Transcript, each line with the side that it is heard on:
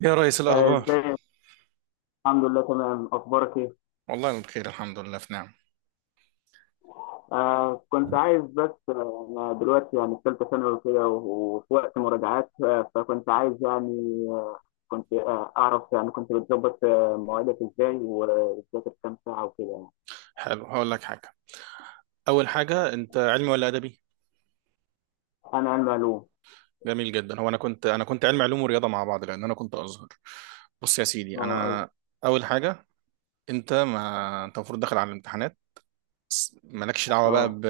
right: يا ريس،
left: آه،
right: الأخبار؟
left: ازيك؟ الحمد لله، تمام. اخبارك ايه؟
right: والله بخير، الحمد لله، في نعم.
left: كنت عايز بس، انا دلوقتي يعني في ثالثه ثانوي وكده، وفي وقت مراجعات، فكنت عايز يعني. آه كنت اعرف، يعني كنت بتظبط، مواعيدك ازاي، وبتذاكر كام ساعه وكده يعني؟
right: حلو، هقول لك حاجة. أول حاجة، أنت علمي ولا أدبي؟
left: انا علم علوم.
right: جميل جدا. هو أنا كنت علمي علوم ورياضة مع بعض، لأن أنا كنت أزهر. بص يا سيدي،
left: اه،
right: أنا أول حاجة، أنت، ما أنت المفروض داخل على الامتحانات، بس مالكش دعوة
left: اه.
right: بقى
left: آه.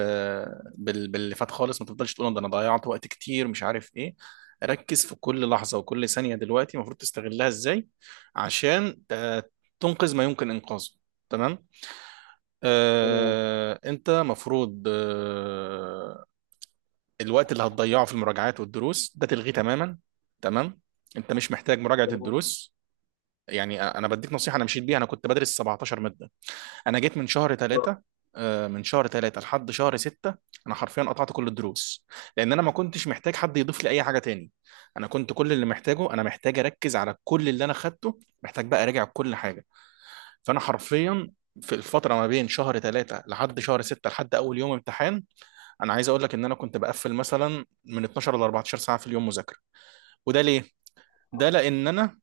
right: باللي فات خالص. ما تفضلش تقول ده أنا ضيعت وقت كتير مش عارف إيه. ركز في كل لحظة وكل ثانية دلوقتي المفروض تستغلها إزاي، عشان تنقذ ما يمكن إنقاذه. تمام.
left: تمام،
right: آه، انت مفروض آه، الوقت اللي هتضيعه في المراجعات والدروس ده تلغيه تماما. تمام، انت مش محتاج مراجعة
left: تمام.
right: الدروس. يعني انا بديك نصيحة انا مشيت بيها، انا كنت بدرس 17 مادة. انا جيت من شهر
left: اه.
right: 3، من شهر 3 لحد شهر 6. انا حرفيا قطعت كل الدروس، لان انا ما كنتش محتاج حد يضيف لي اي حاجة تاني. انا كنت كل اللي محتاجه، انا محتاج اركز على كل اللي انا خدته، محتاج بقى اراجع كل حاجة. فانا حرفيا في الفتره ما بين شهر 3 لحد شهر 6 لحد اول يوم امتحان، انا عايز اقول لك ان انا كنت بقفل مثلا من 12 ل 14 ساعه في اليوم مذاكره. وده ليه؟ ده لان انا،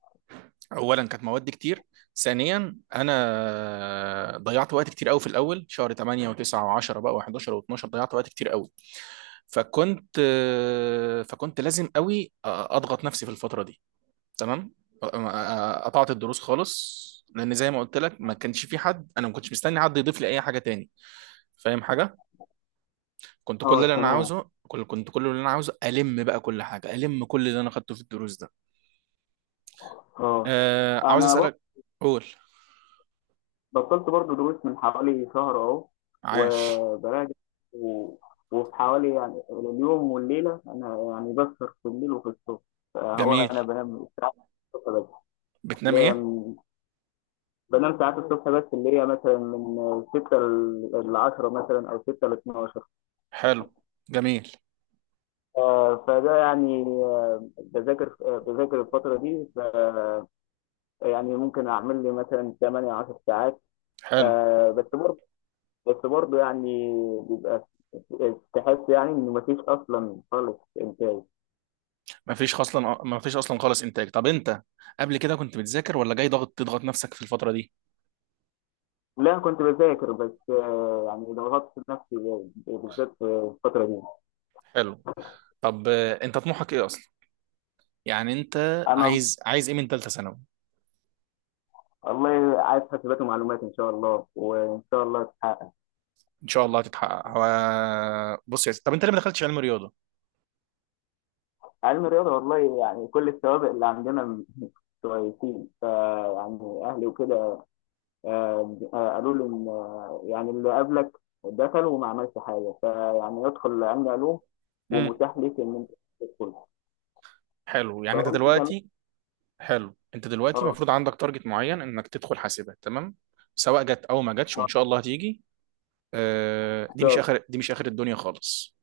right: اولا كانت مواد كتير، ثانيا انا ضيعت وقت كتير قوي في الاول شهر 8 و9 و10 بقى و11 و12، ضيعت وقت كتير قوي. فكنت فكنت لازم قوي اضغط نفسي في الفتره دي. تمام. قطعت الدروس خالص، لان زي ما قلت لك ما كانش في حد، انا ما كنتش مستني حد يضيف لي اي حاجه تاني، فاهم حاجه؟
left: آه. تمام.
right: كنت كل اللي انا عاوزه الم بقى كل حاجه، الم كل اللي انا خدته في الدروس ده.
left: اه.
right: آه، عاوز
left: انا
right: اسالك، قول.
left: بطلت برضو دروس من حوالي شهر اهو،
right: عاش.
left: وبراجع. و... وفي حوالي يعني اليوم والليله، انا يعني بسهر في الليل وفي الصبح. فهو
right: جميل.
left: انا الصبح بس اللي
right: بتنام
left: هي
right: ايه؟
left: من- بنام ساعات الصبح بس اللي هي مثلا من 6 ل 10، مثلا او 6 ل 12.
right: حلو. جميل.
left: فده يعني، بذاكر الفتره دي، يعني ممكن اعمل لي مثلا 8 10 ساعات.
right: حلو.
left: آه، بس بس برضه، يعني بيبقى تحس يعني إن مفيش أصلا خالص إنتاج.
right: ما فيش اصلا خالص انتاج. طب انت قبل كده كنت بتذاكر ولا جاي تضغط نفسك في الفتره دي؟
left: لا، كنت بذاكر بس، يعني ضغطت نفسي، بالذات في الفترة دي.
right: حلو. طب، انت طموحك ايه اصلا؟ يعني انت
left: أنا
right: عايز ايه من ثالثه ثانوي؟
left: والله عايز حاسبات ومعلومات إن شاء الله، وإن شاء الله تتحقق.
right: ان شاء الله هتتحقق. بص يا سيدي، طب انت ليه ما دخلتش علم رياضه؟
left: علم الرياضة، والله يعني كل السوابق اللي عندنا كويسين، فيعني أهلي وكده. قالوا لي إن، يعني اللي قبلك دخل وما عملش حاجة، فيعني ادخل علم علوم،
right: امم
left: ومتاح ليك إن أنت تدخل،
right: حلو، يعني انت
left: فقلت تمام.
right: دلوقتي حلو انت دلوقتي
left: آه،
right: المفروض عندك تارجت معين انك تدخل حاسبات. تمام، سواء جت او ما جاتش،
left: آه،
right: وان شاء الله هتيجي.
left: طب-
right: دي مش اخر الدنيا خالص.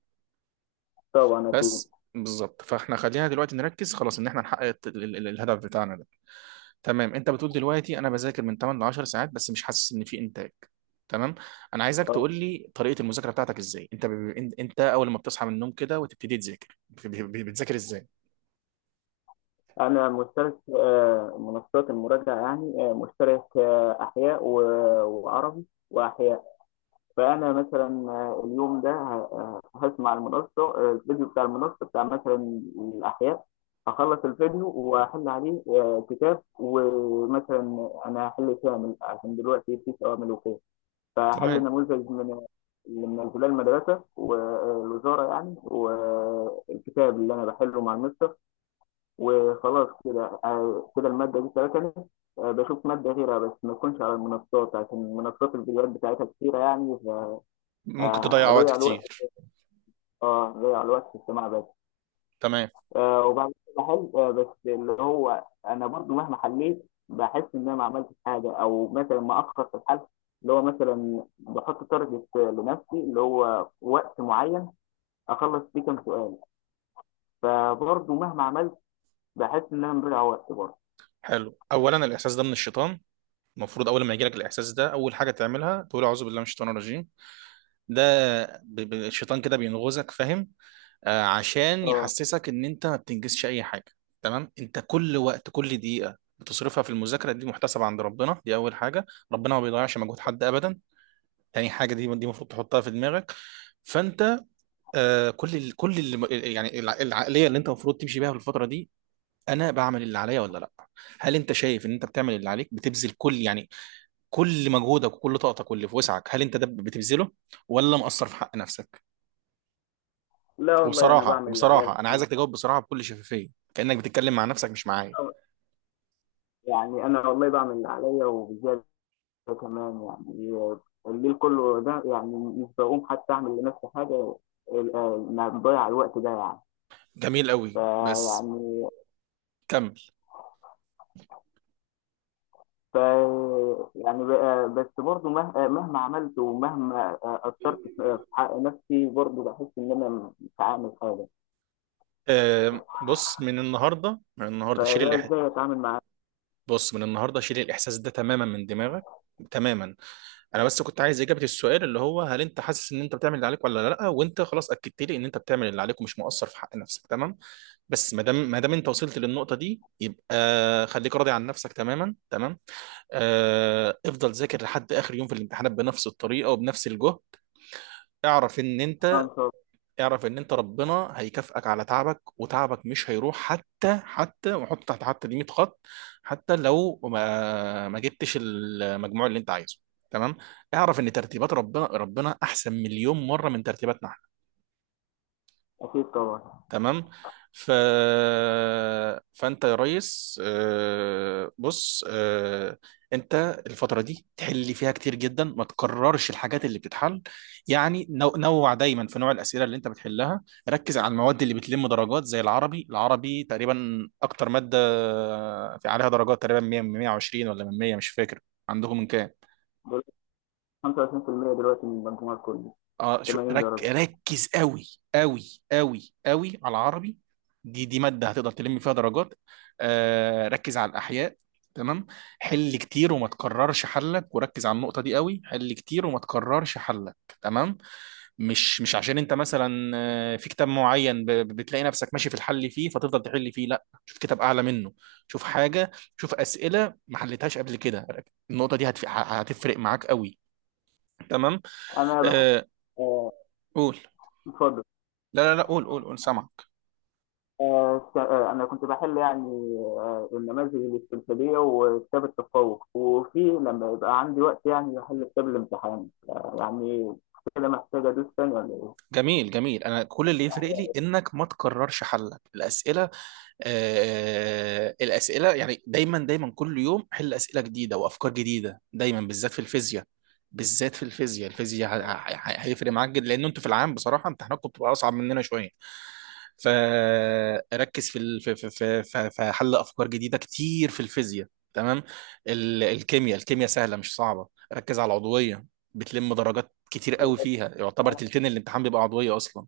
left: طبعا أكيد.
right: بس بالظبط، فاحنا خلينا دلوقتي نركز خلاص ان احنا نحقق الهدف بتاعنا. تمام. انت بتقول دلوقتي انا بذاكر من 8 ل 10 ساعات بس مش حاسس ان في انتاج. تمام. انا عايزك
left: آه،
right: تقول لي طريقه المذاكره بتاعتك ازاي. انت انت اول ما بتصحى من النوم كده وتبتدي تذاكر، بتذاكر ازاي؟
left: أنا مشترك في، منصات المراجعة، يعني، مشترك، أحياء، وعربي، وأحياء. فأنا مثلا، اليوم ده، هسمع المنصة، الفيديو بتاع المنصة بتاع مثلا الأحياء. هخلص الفيديو وأحل عليه، كتاب. ومثلا أنا هحل كامل عشان دلوقتي في أوامر وكده، فحلوا
right: تمام.
left: نموذج من انزلاق المدرسه والوزاره، يعني والكتاب اللي انا بحله مع المستر. وخلاص كده، الماده دي فاتني. بشوف ماده غيرها، بس ما تكونش على المنصات، عشان منصات الفيديوهات بتاعتها كتيره يعني،
right: ممكن تضيع وقت
left: فهضيع الوقت
right: كتير.
left: اه هضيع الوقت في السماع بس.
right: تمام.
left: وبعد كده بحل، بس اللي هو انا برضو مهما حليت بحس ان انا ما عملتش حاجه، او مثلا ما اخر في الحل. اللي هو مثلا بحط تارجت لنفسي، اللي هو وقت معين اخلص فيه كام سؤال. فبرضو مهما عملت بحس ان انا مضيع وقت برضو.
right: حلو، اولا الاحساس ده من الشيطان. المفروض اول ما يجيلك الاحساس ده، اول حاجه تعملها تقول اعوذ بالله من الشيطان الرجيم. ده الشيطان كده بينغزك، فاهم؟ عشان
left: اه،
right: يحسسك ان انت ما بتنجزش اي حاجه. تمام. انت كل وقت، كل دقيقه بتصرفها في المذاكره دي محتسبه عند ربنا، دي اول حاجه. ربنا ما بيضيعش مجهود حد ابدا، تاني حاجه. دي المفروض تحطها في دماغك. فانت، آه كل اللي، يعني العقليه اللي انت المفروض تمشي بيها في الفتره دي، انا بعمل اللي عليا ولا لا؟ هل انت شايف ان انت بتعمل اللي عليك؟ بتبذل كل يعني كل مجهودك وكل طاقتك واللي في وسعك، هل انت ده بتبذله، ولا مقصر في حق نفسك؟
left: لا والله، انا
right: وبصراحه
left: بعمل اللي عليا،
right: وبصراحه انا
left: الحمد
right: عايزك تجاوب بصراحه بكل شفافيه، كانك بتتكلم مع نفسك مش معايا.
left: لله. يعني انا والله بعمل اللي عليا وبزياده كمان يعني. الليل كله ده، يعني مش بقوم حتى اعمل لنفسي حاجه. انا مضيع الوقت ده يعني.
right: جميل قوي، بس
left: فيعني،
right: كمل.
left: ف يعني ب- آه، بس برضه، مهما عملت، ومهما، أثرت في، حق نفسي، برضه بحس إن أنا مش عامل حاجة.
right: آه، بص، من النهارده، من النهارده شيل
left: فده إزاي أتعامل معاه؟
right: بص من النهارده شيل الاحساس ده تماما من دماغك، تماما. انا بس كنت عايز اجابه السؤال اللي هو هل انت حاسس ان انت بتعمل اللي عليك ولا لا، وانت خلاص اكدت لي ان انت بتعمل اللي عليك ومش مقصر في حق نفسك. تمام. بس، ما دام انت وصلت للنقطه دي، يبقى خليك راضي عن نفسك تماما. تمام. آه، افضل ذاكر لحد اخر يوم في الامتحانات بنفس الطريقه وبنفس الجهد. اعرف ان
left: آه،
right: انت
left: إن شاء الله.
right: اعرف ان انت ربنا هيكافئك على تعبك، وتعبك مش هيروح، حتى حتى وحط تحت حتى دي 100 خط. حتى لو ما جبتش المجموع اللي انت عايزه، تمام. اعرف ان ترتيبات ربنا احسن مليون مره من ترتيباتنا.
left: أكيد طبعا.
right: تمام. ف... فانت يا ريس، آه، بص آه، انت الفتره دي تحل فيها كتير جدا، ما تكررش الحاجات اللي بتتحل. يعني نوع، دايما في نوع الاسئله اللي انت بتحلها. ركز على المواد اللي بتلم درجات زي العربي تقريبا اكتر ماده في عليها درجات، تقريبا 100 من 120 ولا من 100، مش فاكر. عندهم من كام؟
left: دلوقتي 25%، دلوقتي من المجموع كله
right: اه، شو
left: 80
right: رك
left: درجة.
right: ركز قوي، قوي قوي قوي على العربي. دي ماده هتقدر تلم فيها درجات. آه، ركز على الاحياء، تمام. حل كتير، وما تكررش حلك، وركز على النقطه دي قوي. حل كتير وما تكررش حلك، تمام. مش عشان انت مثلا، آه، في كتاب معين بتلاقي نفسك ماشي في الحل فيه فتفضل تحل فيه، لا، شوف كتاب اعلى منه. شوف حاجه، شوف اسئله ما حلتهاش قبل كده. النقطه دي هتفرق معاك قوي، تمام.
left: أنا بحب،
right: آه،
left: آه،
right: قول.
left: اتفضل.
right: لا لا لا، قول قول قول، سامعك.
left: أنا كنت بحل يعني، النماذج الاستمثالية وكتاب التفوق. وفي لما يبقى عندي وقت يعني، بحل كتاب الامتحان، يعني كده محتاج أدوس تاني، ولا
right: جميل جميل. انا كل اللي يفرق لي انك ما تكررش حلك الاسئله. الاسئله يعني دايما دايما، كل يوم حل اسئله جديده وافكار جديده دايما، بالذات في الفيزياء. بالذات في الفيزياء، الفيزياء هيفرق معاك جدا، لان انتوا في العام بصراحه امتحاناتكم بتبقى اصعب مننا شويه. فركز في في حل افكار جديده كتير في الفيزياء، تمام. الكيمياء سهله مش صعبه. ركز على العضويه، بتلم درجات كتير قوي
left: إيه؟
right: فيها، يعتبر تلتين الامتحان بيبقى عضويه اصلا.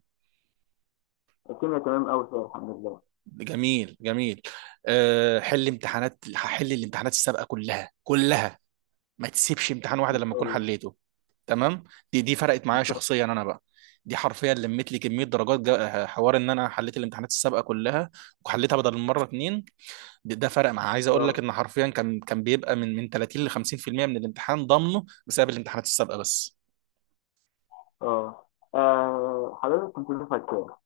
left: الكيمياء تمام قوي فيها، الحمد لله.
right: جميل جميل. حل امتحانات، هحل الامتحانات السابقه كلها كلها، ما تسيبش امتحان واحد
left: ان
right: لما
left: شاء
right: اكون
left: الله،
right: حليته. تمام. دي فرقت
left: ان
right: معايا
left: شاء الله.
right: شخصيا انا بقى. دي حرفيا لمت لي كميه درجات، حوار ان انا حليت الامتحانات السابقه كلها وحليتها بدل المره 2. ده فرق معاه. عايز اقول لك
left: اه،
right: ان حرفيا كان بيبقى من 30 ل 50% من الامتحان ضامنه بسبب الامتحانات السابقه بس.
left: اه. حضرتك كنت دفعة كام؟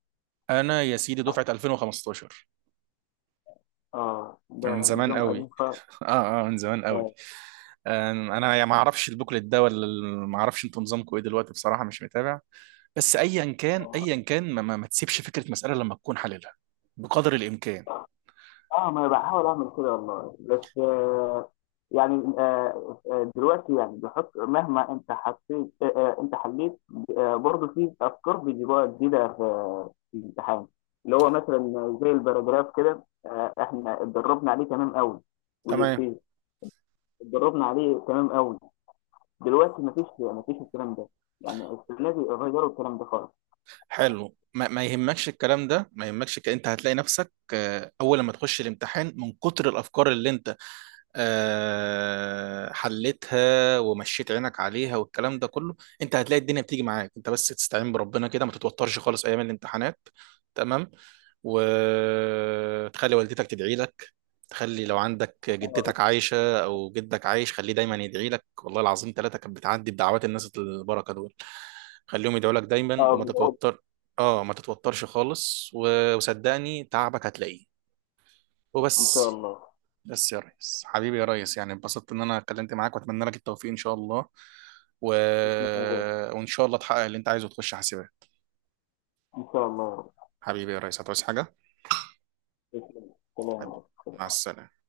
right: انا يا سيدي دفعه 2015،
left: اه، ده
right: من زمان
left: نظام قديم
right: قوي اه اه، من زمان قوي.
left: اه،
right: انا يا ما اعرفش البوكلت ده ولا ما اعرفش انتوا نظامكم ايه دلوقتي، بصراحه مش متابع. بس ايا كان
left: اه
right: ايا كان، ما تسيبش فكره مساله لما تكون حللها، بقدر الامكان.
left: ما انا بحاول اعمل كده والله، بس يعني، دلوقتي يعني بحط مهما انت حطيت، انت حليت. برضه في افكار بيجيبوها جديده في الامتحان. اللي هو مثلا زي الباراجراف كده، احنا اتدربنا عليه تمام قوي.
right: تمام.
left: والإفيه اتدربنا عليه تمام قوي. دلوقتي مفيش الكلام ده. يعني السنه دي غيروا الكلام ده خالص.
right: حلو، ما يهمكش الكلام ده، ما يهمكش انت هتلاقي نفسك، آه، اول لما تخش الامتحان من كتر الافكار اللي انت، آه، حلتها ومشيت عينك عليها والكلام ده كله، انت هتلاقي الدنيا بتيجي معاك. انت بس تستعين بربنا كده، ما تتوترش خالص ايام الامتحانات، تمام. وتخلي والدتك تدعي لك. تخلي لو عندك
left: اه،
right: جدتك عايشة أو جدك عايش، خليه دايما يدعي لك. والله العظيم ثلاثة كانت بتعدي بدعوات الناس البركة دول. خليهم يدعوا لك دايما وما
left: بقول
right: تتوتر. اه، ما تتوترش خالص، وصدقني تعبك هتلاقيه،
left: ان شاء
right: وبس.
left: الله،
right: بس يا ريس حبيبي، يا ريس، يعني انبسطت ان انا اتكلمت معاك، واتمنى لك التوفيق ان شاء الله. و...
left: بإذن الله.
right: وان شاء الله تحقق اللي انت عايزه وتخش حاسبات.
left: ان شاء الله،
right: حبيبي يا ريس، هتعوز حاجة؟
left: بإذن الله. سلام
right: حبيبي.
left: عليكم.
right: مع السلامة.